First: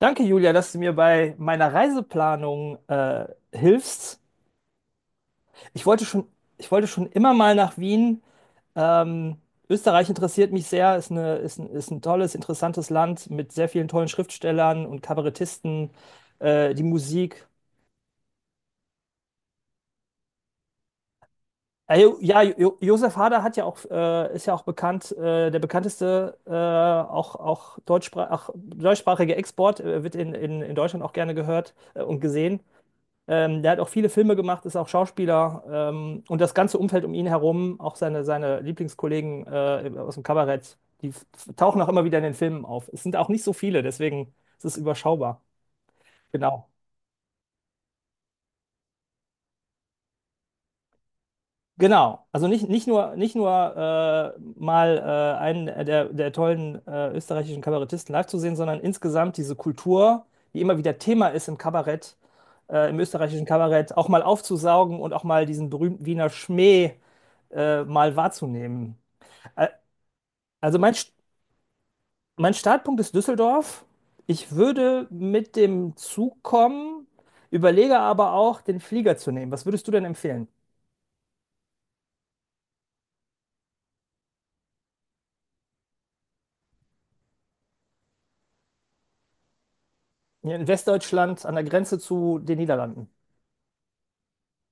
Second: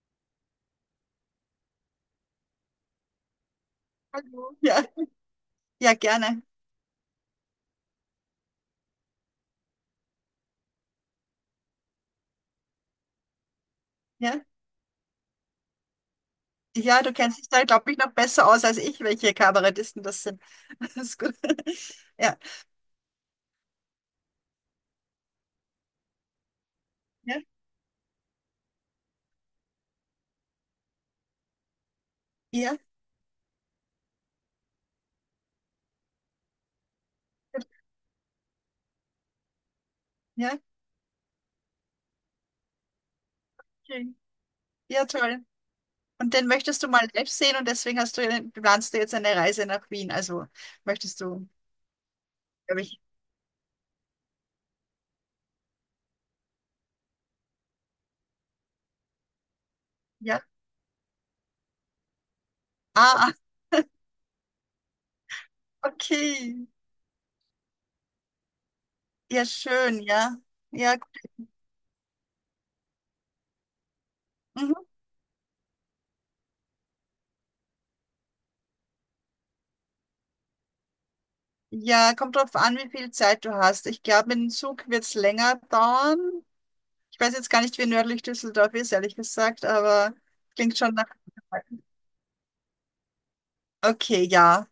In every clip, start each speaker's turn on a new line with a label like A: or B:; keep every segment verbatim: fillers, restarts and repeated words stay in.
A: Danke, Julia, dass du mir bei meiner Reiseplanung äh, hilfst.
B: Hallo. Ja,
A: Ich
B: ja,
A: wollte schon,
B: gerne.
A: ich wollte schon immer mal nach Wien. Ähm, Österreich interessiert mich sehr, ist eine, ist ein, ist ein tolles, interessantes Land mit sehr vielen tollen
B: Ja,
A: Schriftstellern und Kabarettisten, äh, die
B: ja, du kennst
A: Musik.
B: dich da, glaube ich, noch besser aus als ich, welche Kabarettisten das sind. Das ist gut.
A: Äh, jo-
B: Ja,
A: ja, jo Josef Hader hat ja auch, äh, ist ja auch bekannt, äh, der bekannteste, äh, auch,
B: ja,
A: auch, deutschsprach auch deutschsprachige Export, äh, wird in, in, in Deutschland auch gerne gehört äh, und gesehen.
B: ja,
A: Ähm, der hat auch viele Filme gemacht, ist auch Schauspieler ähm, und das ganze Umfeld um ihn herum, auch seine, seine Lieblingskollegen äh, aus dem
B: ja,
A: Kabarett, die f- tauchen auch immer wieder in den Filmen auf. Es sind auch nicht so viele,
B: schön.
A: deswegen ist es
B: Ja,
A: überschaubar.
B: toll. Und den
A: Genau.
B: möchtest du mal live sehen und deswegen hast du, eine- planst du jetzt eine Reise nach Wien. Also möchtest du,
A: Genau. Also nicht,
B: glaube
A: nicht
B: ich,
A: nur, nicht nur äh, mal äh, einen der, der tollen äh, österreichischen Kabarettisten live zu sehen, sondern insgesamt diese Kultur,
B: ja.
A: die immer wieder Thema ist im Kabarett, äh, im
B: Ah, ah,
A: österreichischen Kabarett, auch mal aufzusaugen und auch mal diesen berühmten Wiener
B: okay.
A: Schmäh äh, mal wahrzunehmen.
B: Ja,
A: Ä-
B: schön, ja.
A: Also mein,
B: Ja,
A: St- Mein Startpunkt ist Düsseldorf. Ich
B: mhm.
A: würde mit dem Zug kommen, überlege aber auch, den Flieger zu nehmen. Was würdest du denn empfehlen?
B: Ja, kommt drauf an, wie viel Zeit du hast. Ich glaube, mit dem Zug wird es länger dauern. Ich weiß jetzt gar nicht, wie nördlich Düsseldorf ist, ehrlich gesagt, aber
A: Hier in
B: klingt schon nach.
A: Westdeutschland, an der Grenze zu den Niederlanden.
B: Okay, ja.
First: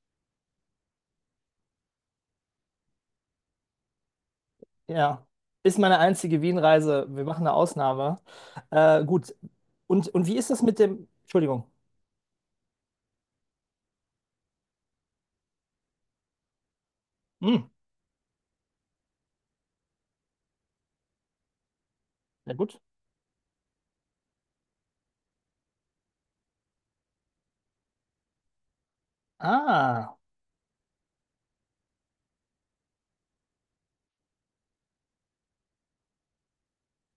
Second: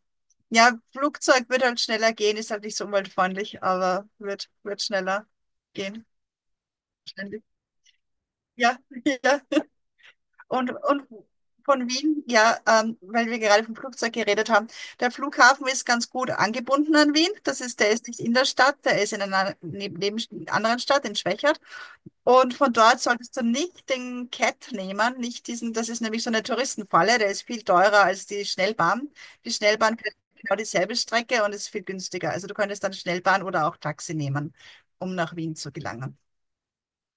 B: Ja, Flugzeug wird halt schneller gehen, ist halt nicht so umweltfreundlich, aber wird, wird
A: Ja,
B: schneller
A: ist meine
B: gehen
A: einzige Wien-Reise. Wir machen
B: wahrscheinlich.
A: eine Ausnahme.
B: Ja,
A: Äh, gut.
B: ja.
A: Und, und wie ist das
B: Und,
A: mit
B: und
A: dem, Entschuldigung.
B: von Wien, ja, ähm, weil wir gerade vom Flugzeug geredet haben, der Flughafen ist ganz gut angebunden an Wien. Das
A: Hm,
B: ist, der ist nicht in der Stadt, der ist in einer neb- neben, anderen Stadt, in Schwächert.
A: ja
B: Und von
A: gut.
B: dort solltest du nicht den Cat nehmen, nicht diesen, das ist nämlich so eine Touristenfalle, der ist viel teurer als die Schnellbahn. Die Schnellbahn fährt
A: Ah.
B: genau dieselbe Strecke und ist viel günstiger. Also du könntest dann Schnellbahn oder auch Taxi nehmen, um nach Wien zu gelangen.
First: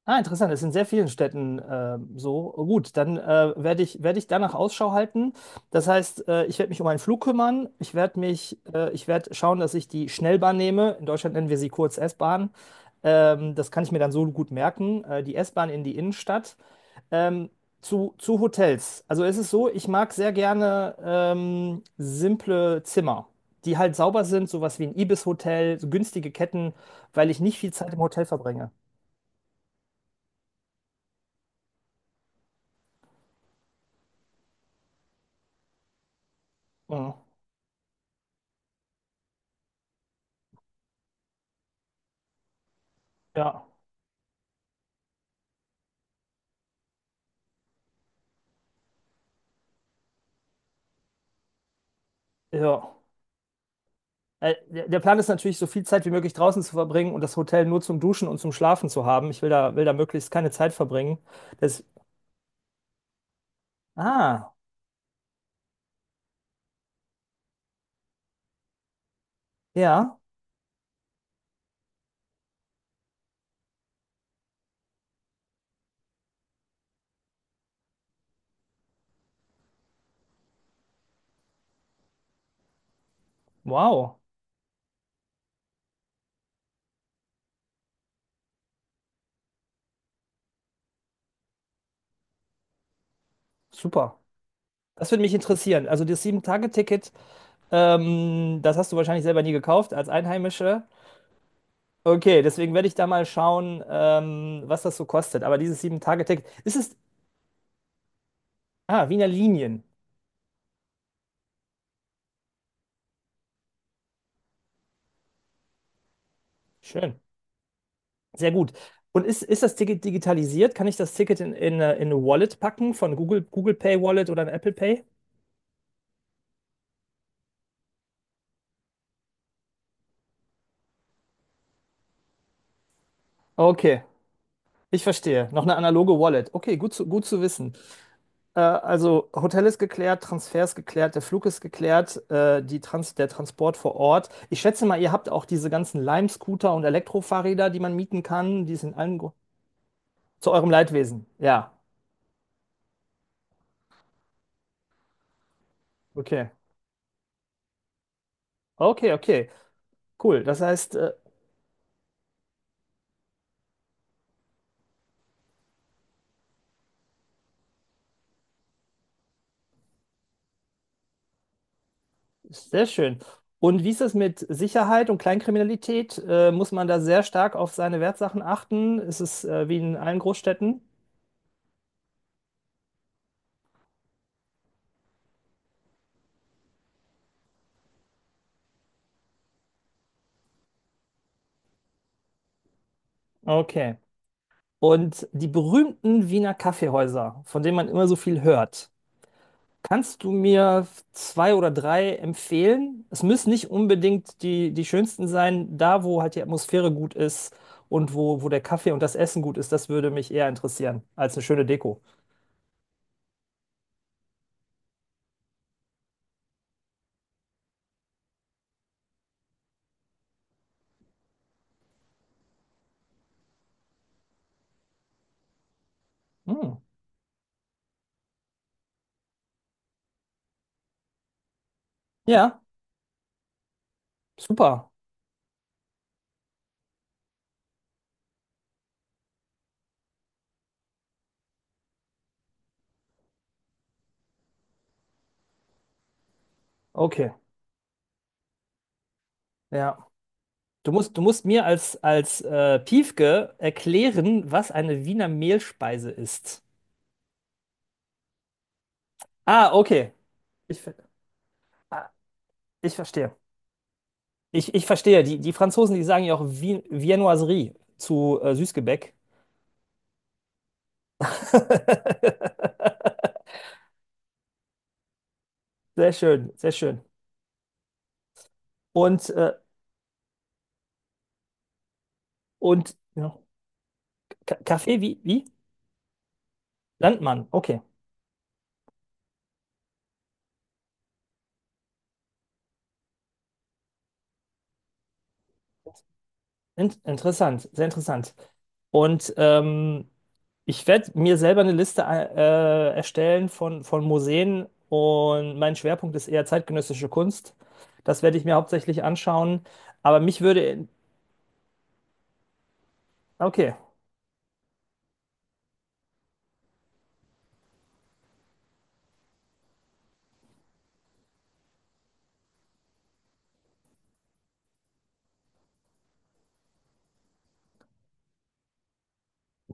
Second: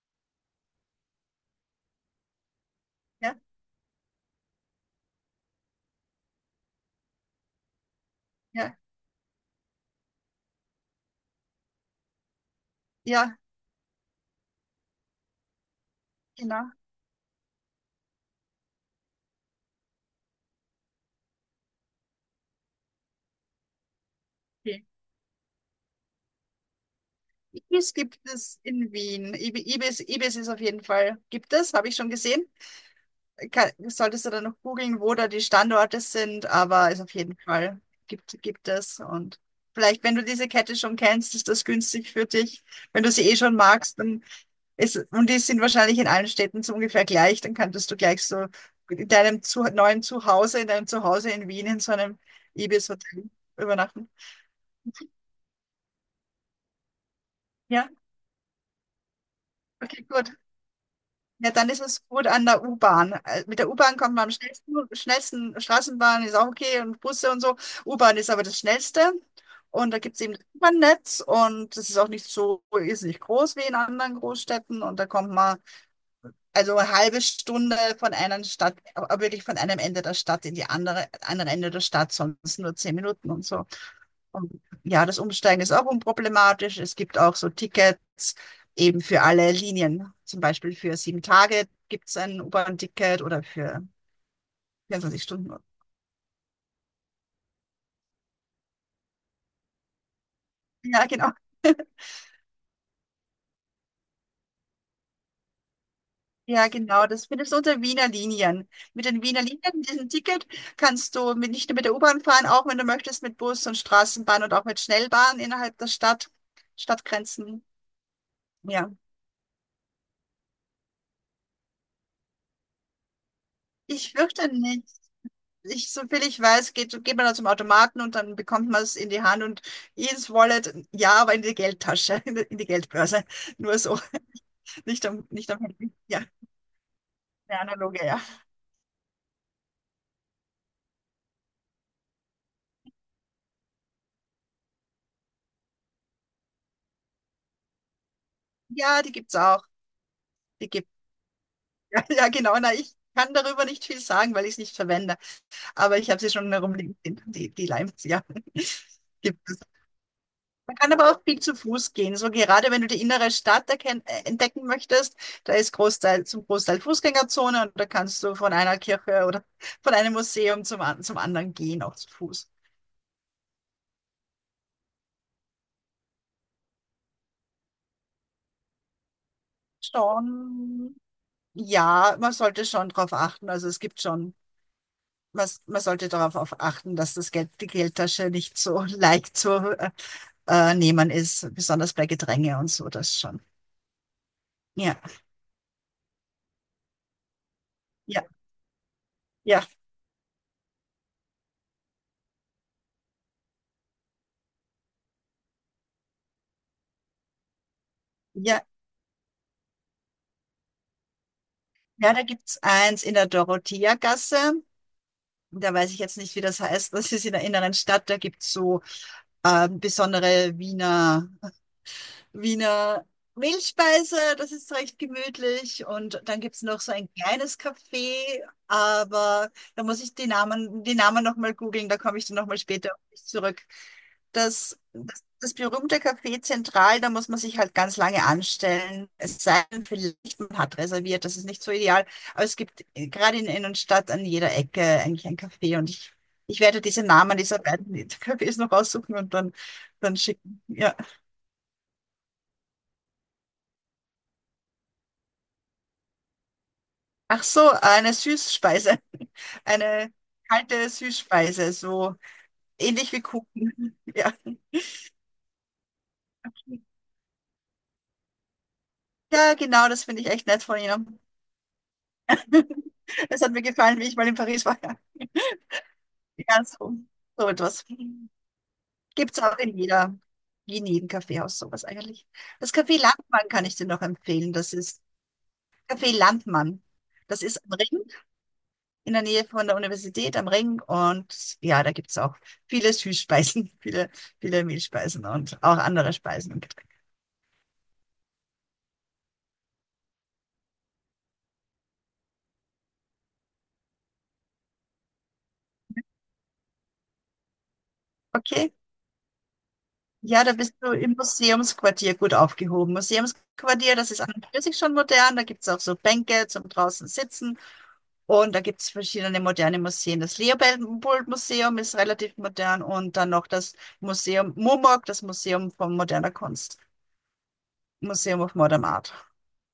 A: Ah, interessant, das ist in sehr vielen Städten ähm, so. Oh, gut, dann
B: Ja,
A: äh, werde ich, werde ich danach Ausschau halten. Das heißt, äh, ich werde mich um einen Flug kümmern. Ich werde mich,
B: ja,
A: äh, ich werde schauen, dass ich die Schnellbahn nehme. In Deutschland nennen wir sie kurz S-Bahn.
B: ja,
A: Ähm, das kann ich mir dann so gut merken. Äh, die S-Bahn in die Innenstadt.
B: genau.
A: Ähm, zu, zu Hotels. Also es ist so, ich mag sehr gerne ähm, simple Zimmer, die halt sauber sind, sowas wie
B: Okay.
A: ein Ibis-Hotel, so günstige Ketten, weil ich nicht viel Zeit
B: Ibis
A: im
B: gibt
A: Hotel
B: es
A: verbringe.
B: in Wien. Ibi- Ibis, Ibis ist auf jeden Fall, gibt es, habe ich schon gesehen. Kann, solltest du dann noch googeln, wo da die Standorte sind, aber ist
A: Mhm.
B: auf jeden Fall gibt, gibt es. Und vielleicht, wenn du diese Kette schon kennst, ist das günstig für dich. Wenn du sie eh schon
A: Ja.
B: magst, dann ist, und die sind wahrscheinlich in allen Städten so ungefähr gleich, dann könntest du gleich so in deinem zu, neuen Zuhause, in deinem Zuhause in Wien in so einem
A: Ja.
B: Ibis-Hotel übernachten.
A: Äh, Der der Plan ist natürlich, so viel Zeit wie möglich draußen zu verbringen und das Hotel nur
B: Ja,
A: zum Duschen und zum Schlafen zu haben. Ich will da, will da
B: okay, gut.
A: möglichst keine Zeit verbringen.
B: Ja, dann ist
A: Das,
B: es gut an der U-Bahn. Äh, Mit der U-Bahn kommt man am
A: ah,
B: schnellsten, schnellsten Straßenbahn ist auch okay und Busse und so. U-Bahn ist aber das Schnellste. Und da gibt
A: ja,
B: es eben das U-Bahn-Netz und das ist auch nicht so, ist nicht groß wie in anderen Großstädten. Und da kommt man also eine halbe Stunde von einer Stadt, aber wirklich von einem Ende der Stadt in die andere, andere Ende der Stadt, sonst nur zehn Minuten und so.
A: wow,
B: Und ja, das Umsteigen ist auch unproblematisch. Es gibt auch so Tickets eben für alle Linien. Zum Beispiel für sieben Tage gibt es ein U-Bahn-Ticket oder für
A: super. Das würde
B: vierundzwanzig
A: mich
B: Stunden.
A: interessieren. Also das Sieben-Tage-Ticket, ähm, das hast du wahrscheinlich selber nie gekauft als Einheimische.
B: Ja, genau.
A: Okay, deswegen werde ich da mal schauen, ähm, was das so kostet. Aber dieses Sieben-Tage-Ticket,
B: Ja,
A: ist es,
B: genau. Das findest du unter Wiener Linien.
A: ah,
B: Mit den
A: Wiener
B: Wiener Linien,
A: Linien.
B: mit diesem Ticket, kannst du mit, nicht nur mit der U-Bahn fahren, auch wenn du möchtest, mit Bus und Straßenbahn und auch mit Schnellbahn innerhalb der Stadt,
A: Schön.
B: Stadtgrenzen.
A: Sehr gut.
B: Ja.
A: Und ist, ist das Ticket digitalisiert? Kann ich das Ticket in, in, äh, in eine Wallet packen von Google, Google Pay
B: Ich
A: Wallet oder ein
B: fürchte
A: Apple
B: nicht.
A: Pay?
B: ich, so viel ich weiß, geht, geht man da zum Automaten und dann bekommt man es in die Hand und ins Wallet, ja, aber in die Geldtasche, in die, in die Geldbörse. Nur so,
A: Okay, ich
B: nicht am,
A: verstehe.
B: nicht am
A: Noch eine
B: Handy.
A: analoge
B: Ja,
A: Wallet. Okay, gut zu, gut zu
B: eine
A: wissen.
B: analoge, ja.
A: Äh, also Hotel ist geklärt, Transfer ist geklärt, der Flug ist geklärt, äh, die Trans der Transport vor Ort. Ich schätze mal, ihr habt auch diese ganzen Lime-Scooter und Elektrofahrräder, die man mieten kann, die sind
B: Ja, die
A: allen gro-
B: gibt's auch.
A: zu
B: Die
A: eurem
B: gibt,
A: Leidwesen. Ja,
B: ja, ja, genau. Na, ich kann darüber nicht viel sagen, weil ich es nicht verwende. Aber ich habe sie
A: okay.
B: schon herumliegen, die, die Limes, ja.
A: Okay, okay.
B: Gibt es.
A: Cool. Das
B: Man kann
A: heißt, äh,
B: aber auch viel zu Fuß gehen. So gerade wenn du die innere Stadt erken- äh, entdecken möchtest, da ist Großteil, zum Großteil Fußgängerzone und da kannst du von einer Kirche oder von einem Museum zum, an- zum anderen gehen, auch zu Fuß.
A: sehr schön. Und wie ist es mit Sicherheit und Kleinkriminalität? Äh, muss man da sehr stark auf seine Wertsachen achten? Ist es äh, wie in allen Großstädten?
B: Schon, ja, man sollte schon darauf achten. Also es gibt schon, man, man sollte darauf auf achten, dass das Geld, die Geldtasche nicht so leicht zu äh, äh, nehmen ist, besonders bei Gedränge und so, das schon.
A: Okay.
B: Ja,
A: Und die berühmten Wiener Kaffeehäuser, von denen man immer so
B: ja,
A: viel hört,
B: ja,
A: kannst du mir zwei oder drei empfehlen? Es müssen nicht unbedingt die, die schönsten sein, da wo halt die Atmosphäre gut ist und wo, wo der
B: ja.
A: Kaffee und das Essen gut ist, das würde mich eher interessieren als eine schöne Deko.
B: Ja, da gibt's eins in der Dorotheagasse. Da weiß ich jetzt nicht, wie das heißt. Das ist in der inneren Stadt. Da gibt's so ähm, besondere Wiener Wiener Mehlspeise, das ist recht gemütlich. Und dann gibt's
A: Hm.
B: noch so ein kleines Café, aber da muss ich die Namen, die Namen nochmal googeln, da komme ich dann nochmal
A: Ja,
B: später auf dich zurück. Das,
A: super.
B: das, das berühmte Café Zentral, da muss man sich halt ganz lange anstellen. Es sei denn, vielleicht man hat reserviert, das ist nicht so ideal. Aber es gibt äh, gerade in der Innenstadt an jeder Ecke eigentlich ein Café und ich, ich werde diese
A: Okay.
B: Namen dieser beiden Cafés noch raussuchen und dann,
A: Ja.
B: dann schicken.
A: Du
B: Ja.
A: musst, du musst mir als, als äh, Piefke erklären, was eine Wiener Mehlspeise ist.
B: Ach so, eine Süßspeise.
A: Ah,
B: Eine
A: okay. Ich,
B: kalte
A: ver-
B: Süßspeise,
A: ah,
B: so
A: ich
B: ähnlich wie
A: verstehe.
B: Kuchen. Ja,
A: Ich, ich verstehe. Die, die Franzosen, die sagen ja auch Vien Viennoiserie zu äh, Süßgebäck.
B: ja genau, das finde ich echt nett von Ihnen. Es hat mir gefallen, wie ich mal in Paris war. Ja,
A: Sehr schön,
B: ja
A: sehr
B: so,
A: schön.
B: so etwas.
A: Und,
B: Gibt es
A: äh,
B: auch in jeder, in jedem Kaffeehaus sowas eigentlich. Das
A: und
B: Café
A: ja,
B: Landmann kann ich dir noch empfehlen.
A: Ka-
B: Das
A: Kaffee,
B: ist
A: wie, wie?
B: Café Landmann. Das
A: Landmann,
B: ist am
A: okay.
B: Ring. In der Nähe von der Universität am Ring. Und ja, da gibt es auch viele Süßspeisen, viele, viele Mehlspeisen und auch andere Speisen und Getränke.
A: In interessant, sehr interessant. Und ähm, ich werde mir selber eine Liste äh, äh, erstellen von, von Museen, und mein Schwerpunkt ist eher zeitgenössische Kunst. Das werde ich mir
B: Okay.
A: hauptsächlich anschauen. Aber mich
B: Ja, da bist
A: würde.
B: du im Museumsquartier gut aufgehoben.
A: Okay,
B: Museumsquartier, das ist an und für sich schon modern. Da gibt es auch so Bänke zum draußen sitzen. Und da gibt es verschiedene moderne Museen. Das Leopold-Museum ist relativ modern und dann noch das Museum Mumok, das Museum von moderner Kunst, Museum of Modern Art.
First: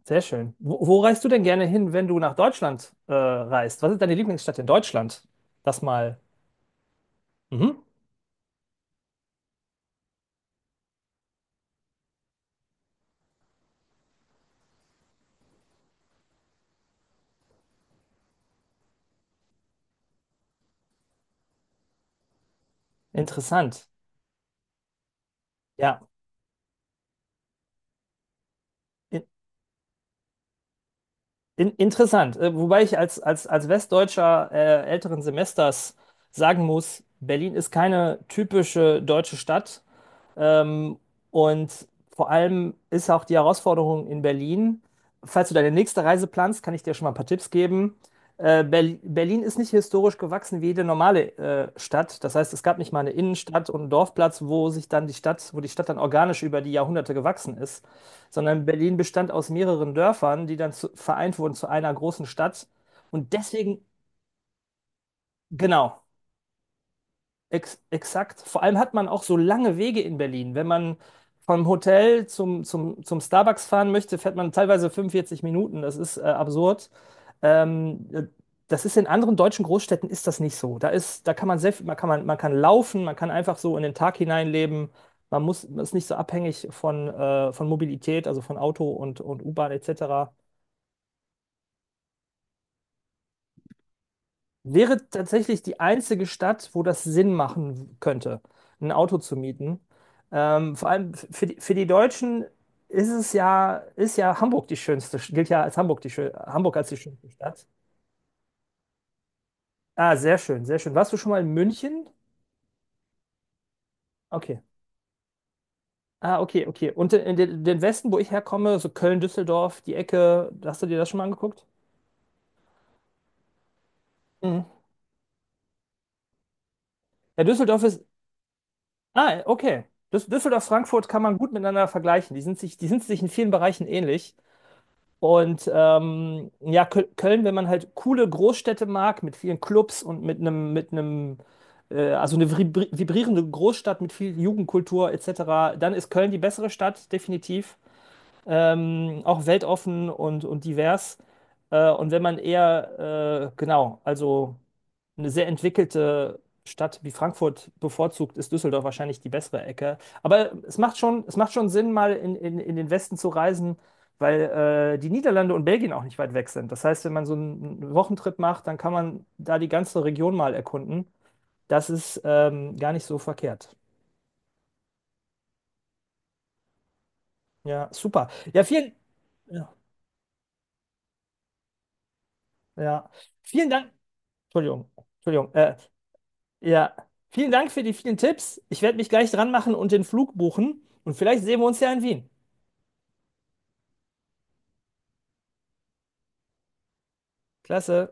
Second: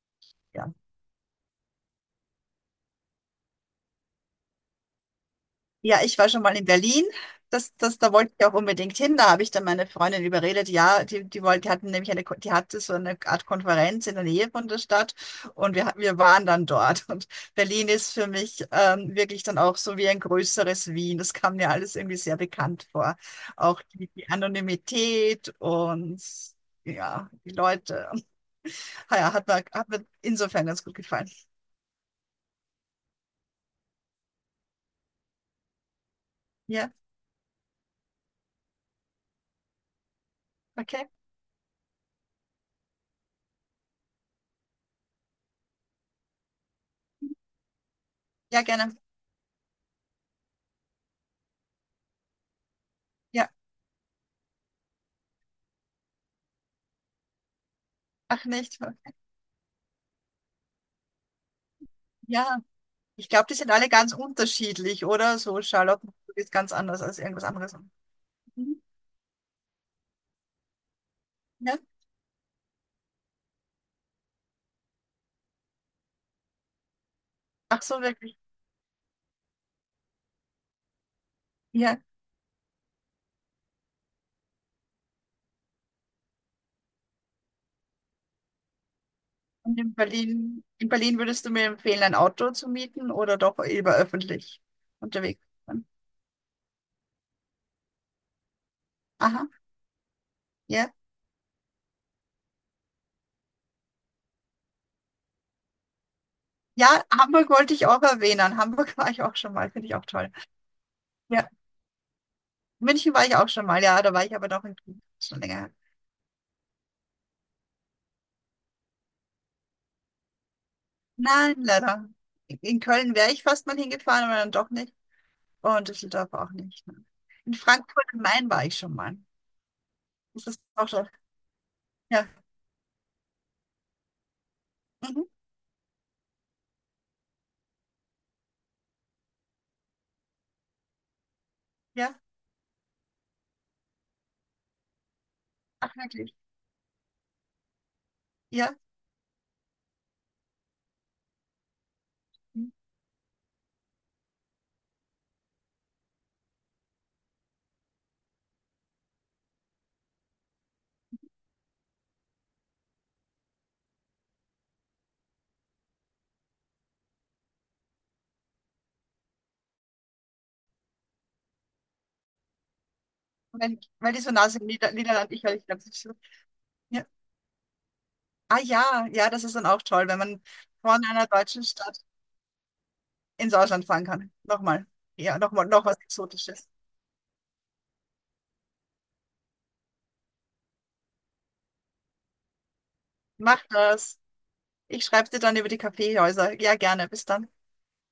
A: sehr schön.
B: Ja.
A: Wo, wo reist du denn gerne hin, wenn du nach Deutschland äh, reist? Was ist deine Lieblingsstadt in Deutschland? Das
B: Ja, ich
A: mal.
B: war schon mal in Berlin. Das,
A: Mhm.
B: das, da wollte ich auch unbedingt hin. Da habe ich dann meine Freundin überredet. Ja, die, die wollte, die hatten nämlich eine, Ko- die hatte so eine Art Konferenz in der Nähe von der Stadt und wir, wir waren dann dort. Und Berlin ist für mich ähm, wirklich dann auch so wie ein größeres Wien. Das kam mir alles irgendwie sehr bekannt vor. Auch
A: Interessant.
B: die, die Anonymität
A: Ja,
B: und ja, die Leute. Ah
A: in,
B: ja, hat mir, hat mir insofern ganz gut gefallen.
A: in, interessant. Äh, wobei ich als, als, als Westdeutscher äh, älteren Semesters sagen
B: Ja,
A: muss, Berlin ist keine typische deutsche Stadt. Ähm,
B: okay.
A: und vor allem ist auch die Herausforderung in Berlin, falls du deine nächste Reise planst, kann ich dir schon mal ein paar Tipps geben. Äh,
B: Ja, gerne.
A: Berl- Berlin ist nicht historisch gewachsen wie jede normale äh, Stadt. Das heißt, es gab nicht mal eine
B: Ja,
A: Innenstadt und einen Dorfplatz, wo sich dann die Stadt, wo die Stadt dann organisch über die Jahrhunderte gewachsen ist,
B: ach
A: sondern
B: nicht.
A: Berlin bestand aus mehreren Dörfern, die dann zu, vereint wurden zu einer großen
B: Ja.
A: Stadt.
B: Ich
A: Und
B: glaube, die sind
A: deswegen,
B: alle ganz unterschiedlich, oder? So
A: genau.
B: Charlottenburg ist ganz anders als irgendwas anderes.
A: Ex exakt. Vor allem
B: Mhm.
A: hat man auch so lange Wege in Berlin. Wenn man vom
B: Ja?
A: Hotel zum, zum, zum Starbucks fahren möchte, fährt man teilweise fünfundvierzig Minuten. Das ist äh, absurd.
B: Ach so,
A: Ähm, äh,
B: wirklich.
A: das ist in anderen deutschen Großstädten ist das nicht so. Da ist, da kann man sehr, viel- man
B: Ja.
A: kann, man, man kann laufen, man kann einfach so in den Tag hineinleben. Man muss, man ist nicht so abhängig von, äh, von Mobilität, also von Auto und, und U-Bahn
B: Und in
A: et cetera.
B: Berlin, in Berlin würdest du mir empfehlen, ein Auto zu mieten oder doch lieber öffentlich
A: Wäre
B: unterwegs zu
A: tatsächlich die
B: sein?
A: einzige Stadt, wo das Sinn machen könnte, ein Auto zu
B: Aha,
A: mieten. Ähm, vor
B: ja.
A: allem f- für die, für die Deutschen ist es ja, ist ja Hamburg die schönste, gilt ja als Hamburg die schön, Hamburg als die
B: Ja,
A: schönste
B: Hamburg
A: Stadt.
B: wollte ich auch erwähnen. Hamburg war ich auch schon mal, finde ich auch
A: Ah,
B: toll.
A: sehr schön, sehr schön. Warst du schon mal
B: Ja,
A: in München?
B: München war ich auch schon mal, ja, da war ich aber
A: Okay.
B: doch in Köln. Schon länger her.
A: Ah, okay, okay. Und in den, den Westen, wo ich herkomme, so Köln, Düsseldorf, die Ecke, hast du dir das schon mal
B: Nein,
A: angeguckt?
B: leider. In Köln wäre ich fast mal hingefahren, aber dann
A: Mhm.
B: doch nicht. Und Düsseldorf auch nicht, ne.
A: Ja,
B: In
A: Düsseldorf ist.
B: Frankfurt am Main war ich schon mal.
A: Ah, okay. Düs-
B: Ist das
A: Düsseldorf,
B: auch
A: Frankfurt
B: schon?
A: kann man gut miteinander
B: Ja.
A: vergleichen. Die sind sich, die sind sich in vielen Bereichen ähnlich.
B: Mhm.
A: Und ähm, ja, Köl- Köln, wenn man halt coole Großstädte mag, mit vielen Clubs und mit einem, mit einem, äh,
B: Ja.
A: also eine vibri- vibrierende Großstadt mit viel Jugendkultur et cetera, dann
B: Ach,
A: ist Köln
B: wirklich.
A: die bessere Stadt, definitiv.
B: Ja.
A: Ähm, auch weltoffen und, und divers. Äh, und wenn man
B: Mhm.
A: eher, äh, genau, also eine sehr entwickelte Stadt wie Frankfurt bevorzugt, ist Düsseldorf wahrscheinlich die bessere Ecke. Aber es macht schon, es macht schon Sinn, mal in, in, in den Westen zu reisen, weil äh, die Niederlande und Belgien auch nicht weit weg sind. Das heißt, wenn man so einen Wochentrip macht, dann kann man da die ganze Region mal erkunden. Das ist ähm, gar nicht so verkehrt.
B: Weil, weil die so nah sind, Nieder Niederland, ich, weil ich glaube, das ist so. Ja.
A: Ja, super.
B: Ah
A: Ja, vielen,
B: ja, ja, das ist dann
A: ja,
B: auch toll, wenn man von einer deutschen Stadt
A: ja.
B: ins
A: Vielen
B: Ausland
A: Dank.
B: fahren kann. Nochmal.
A: Entschuldigung,
B: Ja,
A: Entschuldigung.
B: nochmal,
A: Äh,
B: noch was Exotisches.
A: ja, vielen Dank für die vielen Tipps. Ich werde mich gleich dran machen und den Flug buchen. Und vielleicht sehen wir uns ja in Wien.
B: Mach das. Ich schreibe dir dann über die Kaffeehäuser. Ja, gerne. Bis dann.
A: Klasse.